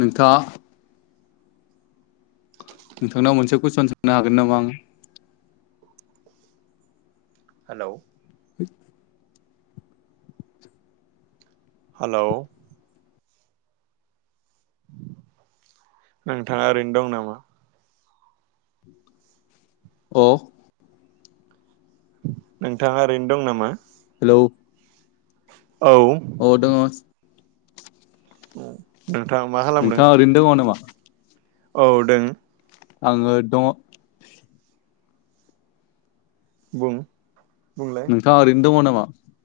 नोंथा नोंथांनाव मोनसे कुइसन सोंनो हागोन नामा आं? हेलौ। [inaudible] हेलौ। नोंथाङा ओरैनो दं नामा? अ'। नोंथाङा ओरैनो दं नामा? औ। औ। औ। नोंथाङा ओरैनो दङ नामा? औ दों। आङो दङ। बुं। बुंलाय नोंथाङा ओरैनो दङ नामा? अ।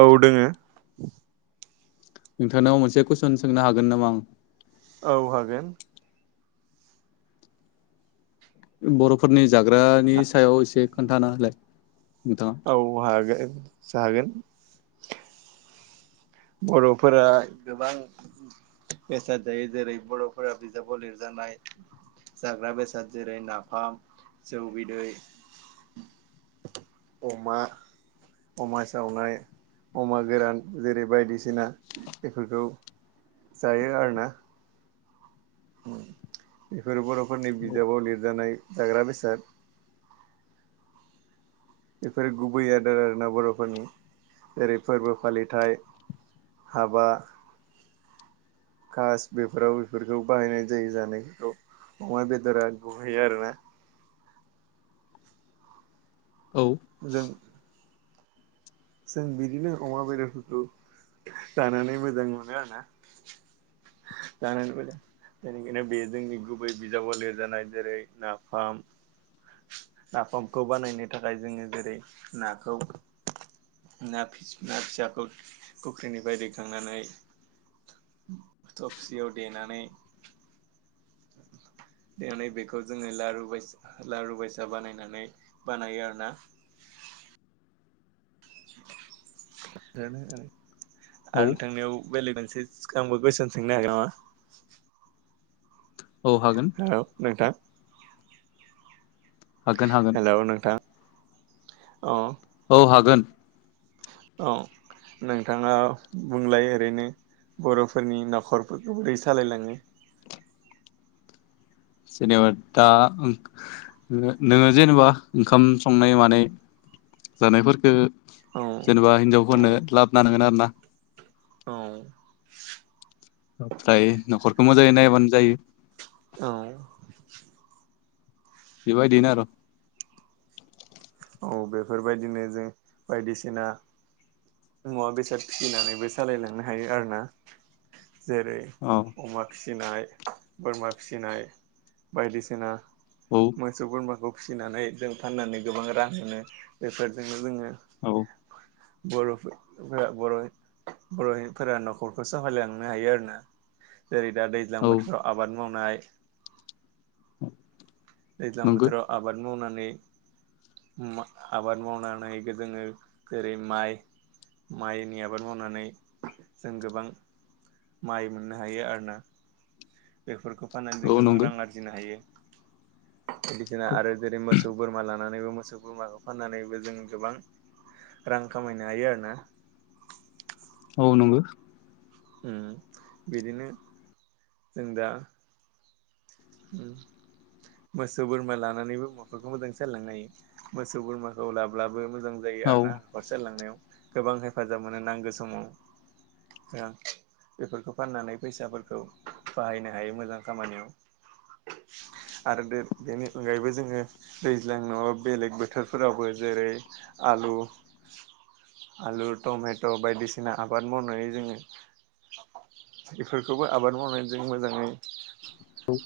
औ दोङो। नोंथांनाव मोनसे कुइसन सोंनो हागोन नामा आं? औ हागोन। बर'फोरनि। जाग्रानि सायाव एसे खोन्थाना होलाय नोंथाङा। औ हागोन जागोन। बर'फोरा गोबां बेसाद जायो जेरै बर'फोरा बिजाबाव लिरजानाय जाग्रा बेसाद जेरै नाफाम जौ बिदै अमा अमा सावनाय अमा गोरान जेरै बायदिसिना बेफोरखौ। जायो आरो ना। ओम बेफोरो बर'फोरनि बिजाबाव लिरजानाय जाग्रा बेसाद। बेफोर गुबै आदार आरोना बर'फोरनि जेरै फोरबो फालिथाय हाबा कास बेफोराव बेफोरखौ बाहायनाय जायो जानायफोरखौ अमा बेदरा गुबै आरोना। औ। जों जों बिदिनो अमा बेदरफोरखौ जानानै मोजां मोनो आरोना जानानै मोजां बेनिखायनो बे जोंनि गुबै बिजाबाव लिरजानाय जेरै नाफाम नाफामखौ बानायनो थाखाय जोङो जेरै नाखौ ना फिसा ना फिसाखौ फुख्रिनिफ्राय दैखांनानै थबसियाव देनानै देनानै बेखौ जोङो लारु बायस लारु बायसा बानायनानै बानायो आरोना [unintelligible] औ आरो नोंथांनियाव बेलेग मोनसे।। [unintelligible] कुइसन सोंनो हागोन नामा? औ हागोन हेल नोंथां। हागोन हागोन हेल' नोंथां। अ अ हागोन औ नोंथाङा बुंलाय ओरैनो बर'फोरनि नखरफोरखौ बोरै सालायलाङो। जेनेबा दा ओं ओ नोङो जेनेबा ओंखाम संनाय मानाय जानायफोरफोरखो औ जेनेबा औ हिनजावफोरनो लाबनानै होगोन आरोना। औ ओमफ्राय न'खरखौ मोजाङै नायबानो जायो। औ बेबायदिनो आर' औ बेफोरबायदिनो जों बायदिसिना मुवा बेसाद फिसिनानैबो सालायलांनो हायो आरोना। जेरै औ अमा फिस फिसिनाय बोरमा फिसिनाय बायदिसिना। औ मोसौ बोरमाखौ। फिसिनानै जों फाननानै गोबां रां मोनो। बेफोरजोंनो जोङो। औ बर'फो फोरा बर' बर'निफोरा न'खरखौ सावहायलांनो हायो आरोना जेरै दा दैज्लां औ बोथोराव आबाद। मावनाय। दैज्लां नंगौ बोथोराव आबाद मावनानै आबाद मावनानै जोङो जेरै माइ माइनि आबाद मावनानै जों गोबां माइ मोननो हायो आरोना बेफोरखौ फाननानै औ जों गोबां नंगौ रां आरजिनो हायो। बायदिसिना आरो जेरै मोसौ बोरमा ला नानै मोसौ बोरमाखौ फाननानैबो जों गोबां रां खामायनो हायो आरोना। औ नंगौ बिदिनो जों दा मोसौ बोरमा लानानैबो नखरखौ मोजां सालायलांनो हायो मोसौ बोरमाखौ लाब्लाबो मो मोजां जायो औ आरोना हरसेल लांनायाव गोबां हेफाजाब मोनो नांगौ समाव बेफोरखौ फाननानै फैसाफोरखौ बाहायनो हायो मोजां खामानियाव आरो बेनि अनगायैबो जोङो दैज्लां न'आव बेलेग बोथोरफोरावबो जेरै आलु आलु टमेट' बायदिसिना आबाद मावनानै जोङो बेफोरखौबो आबाद मावनायजों मोजाङै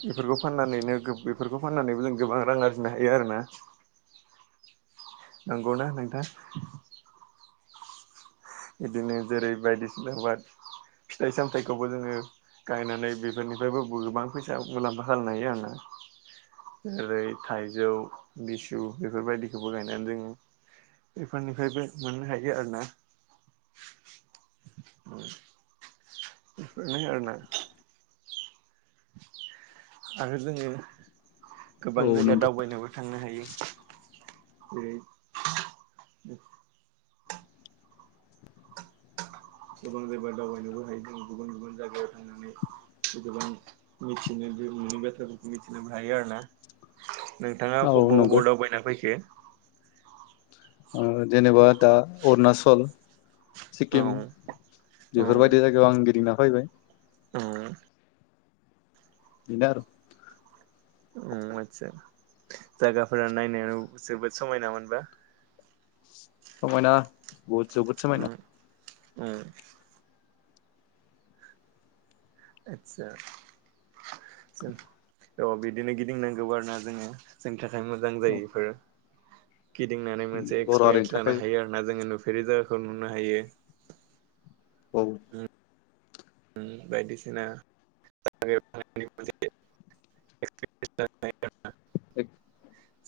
बेफोरखौ फाननानैनो बेफोरखौ फाननानैबो जों गोबां रां आरजिनो हायो आरोना नंगौना नोंथां? बिदिनो जेरै बायदिसिना आबाद फिथाइ सामथायाइखौबो जोङो गायनानै बेफोरनिफ्रायबो गोबां फैसा मुलाम्फा खालामनो हायो आरोना जेरै थाइजौ लिसु बेफोरबायदिखौबो गायनानै जोङो बेफोरनिफ्रायबो मोननो हायो आरोना बेफोरनो आरोना आरो जोङो गोबां औ जायगा नंगौ दावबायनोबो थांनो हायो। जेरै [inaudible] गोबां जायगा दावबायनोबो हायो जों गुबुन गुबुन जायगायाव थांनानै गोबां मिथिनोबो नुयि बाथ्राफोरखौ मिथिनोबो हायो आरो ना नोंथाङा औ अबाव नंगौ अबाव दावबायनानै फैखो? जेनेबा दा अरुणाचल औ सिक्किम बेफोरबायदि जायगायाव आं गिदिंना फैबाय। उम बिनो आरो उम आतसा जायगाफोरा नायनायाव जोबोद समायना मोनबा समायना बहुद जोबोद समायना। उम उम आदसा जों औ बिदिनो गिदिंनांगौ आरोना जोङो जों मोजां औ जायो इफोरो गिदिंनानै मोनसे बर' हारिनि एक्सपिरियेन्स लानो थाखाय हायो आरो ना जोङो नुफे नुफेरि जायगाखौ नुनो हायो। औ। उम [unintelligible]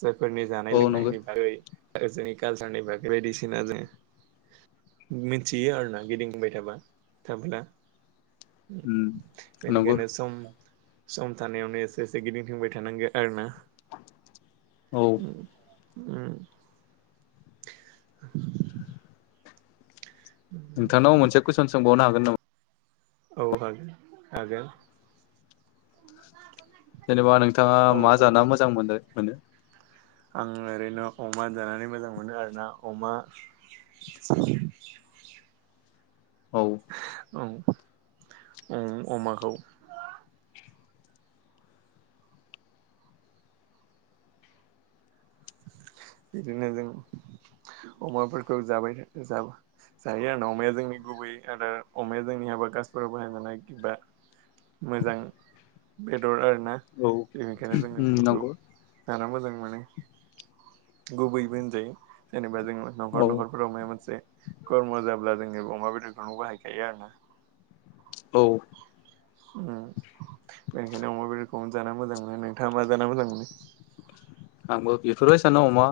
जायफोरनि जानाय औ नंगौ लोंनायनि बागै आरो जोंनि कालसारनि बागै बायदिसिना जों मिथियो आरोना गिदिंबाय थाबा थाबोला। नंगौ बेनिखायनो सम सम थानायावनो एसे एसे गिदिंथिंबाय थानांगो आरो ना। औ ओम उम [inaudible] नोंथांनाव मोनसे कुइसन सोंबावनो हागोन नामा? औ हागोन हागोन जेनेबा नोंथाङा औ मा जाना मोजां मोनो मोनो आङो ओरैनो अमा जानानै मोजां मोनो आरोना अमा औ औ ओम अमाखौ बिदिनो जों अमाफोरखौ जाबाय जाबा जायो आरोना अमाया जोंनि गुबै आरो अमाया जोंनि हाबा गासफोराव बाहाय जानाय बा मोजां बेदर आरो ना औ बेनिखायनो जोङो बेफोरखौ नंगौ जाना मोजां मोनो। गुबैबो होनजायो जेनेबा जों औ न'खर न'खरफोराव माबा मोनसे खरमा जाब्ला जोङो अमा बेदरखौनो बाहायखायो आरोना। औ ओम बेनिखायनो अमा बेदरखौ जाना मोजां मोनो। नोंथाङा मा जाना मोजां मोनो? आंबो बेफोरबायसानो अमा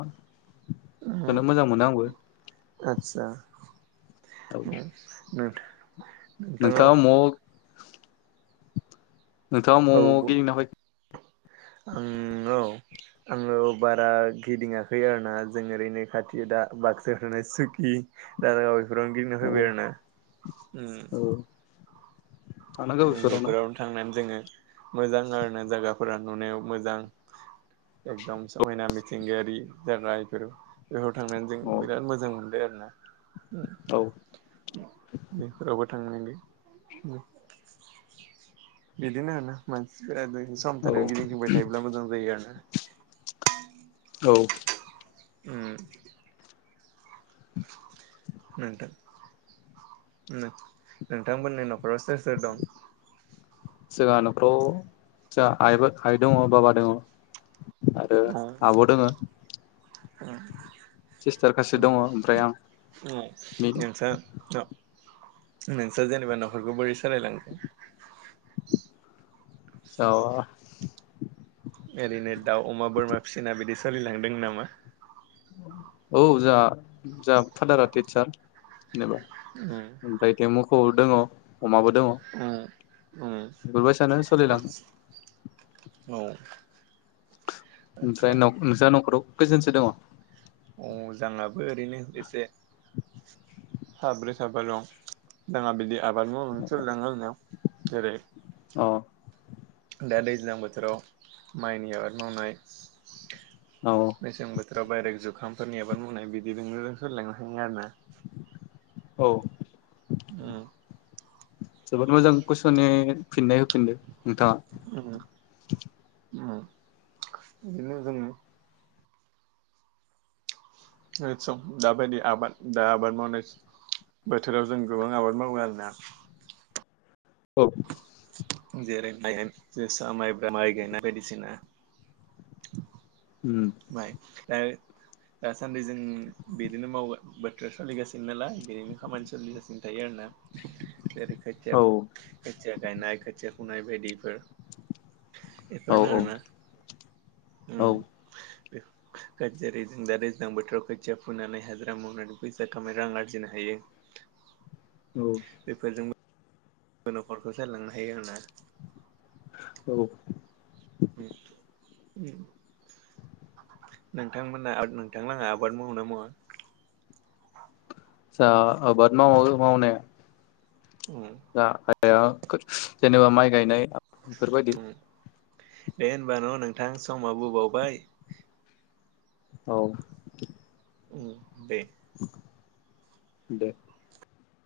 जानो मोजां मोनो आंबो आतसा औ उम उम नोंथाङा म नोंथाङा औ माव माव बुं गिदिंना फैखो? आं औ आङो बारा गिदिङाखै आरोना जों ओरैनो खाथि दा बाक्सायाव थानाय सुकि, दारागाव फोरावनो गिदिंना औ फैबाय आरो ना ओम औ ‌। ओम बेफोरावनो थांनानै जोङो मोजां आरो ना जायगाफोरा नुनायाव मोजां एकदम समायना मिथिंगायारि जागा बेफोरो। बेहाव थांनानै जों औ बिराद मोजां मोनबाय आरो। [inaudible] औ ओ बेफोरावबो थांनांगो ओम बिदिनो आरोना मानसिफोराबो सम औ थानायावनो गिदिंथिंबाय थायोब्ला मोजां जायो आरोना। [inaudible] औ। ओम। नोंथां -नोंथां -नोंथांमोननि नखराव सोर सोर दं? जोंहा नखराव जोहा आइ बो आइ दङ' बाबा दङ'। आरो आब' दोङो। सिस्टार खासे उम। दङ ओमफ्राय आं [unintelligible] बेनो नोंसा जेनेबा नखरखौ बोरै सालायलाङो? औ। ओरैनो दाउ अमा बोरमा फिसिना बिदि सोलिलांदों नामा? औ जाहा जाहा फादारा थितसार जेनेबा ओमफ्राय इथिं मोखौबो दङ'। अमाबो दङ'। बेबायसानो सोलिलाङो। आदसा औ। आदसा ओमफ्राय न' नोंस्रा नखराव? कैजोनसो दङ? अ जोंहाबो ओरैनो एसे साब्रै साबा दं जोंहा बिदि आबाद मावनानै सोलिलाङो आरोना। जेरै औ। दा दैज्लां बोथोराव माइनि आबाद मावनाय औ मेसें बोथोर [unintelligible] जुखामफोरनि आबाद मावनाय बिदिजोंनो सोलिलांनो हायो आरोना। औ। ओम। जोबोद मोजां कुइसननि फिननाय हो फिनदो नोंथाङा। ओ बिदिनो जोङो [unintelligible] दाबायदि आबाद दा आबाद मावनाय बोथोराव जों गोबां आबाद मावो आरोना। औ। जेरै माइ जोसा माइब्रा माइ गायनाय बायदिसिना। उम माय दा दासान्दि जों बिदिनो मावगोन बोथोर सोलिगासिनो नालाय बेनिनो खामानि सोलिगासिनो थायो आरोना जेरै खोथिया औ खोथिया गायनाय खोथिया फुनाय बायदिफोर औ एफोरनो आरोना औ ओम। जेरै जों दा दैज्लां बोथोराव खोथिया फुनानै हाजिरा मावनानै फैसा खामायनो रां आरजिनो हायो। औ। बेफोरजोंबो न'खरखौ जालांनो हायो आरोना। औ। नोंथांमोना नोंथांलाहा आबाद मावो ना मावा? जाहा आबाद मावो मावनाया। उम दा आदाया जेनेबा माइ गायनाय आ इफोरबायदि उम दे होनबा न' नोंथां समाबो बावबाय। औ। उम दे। दे।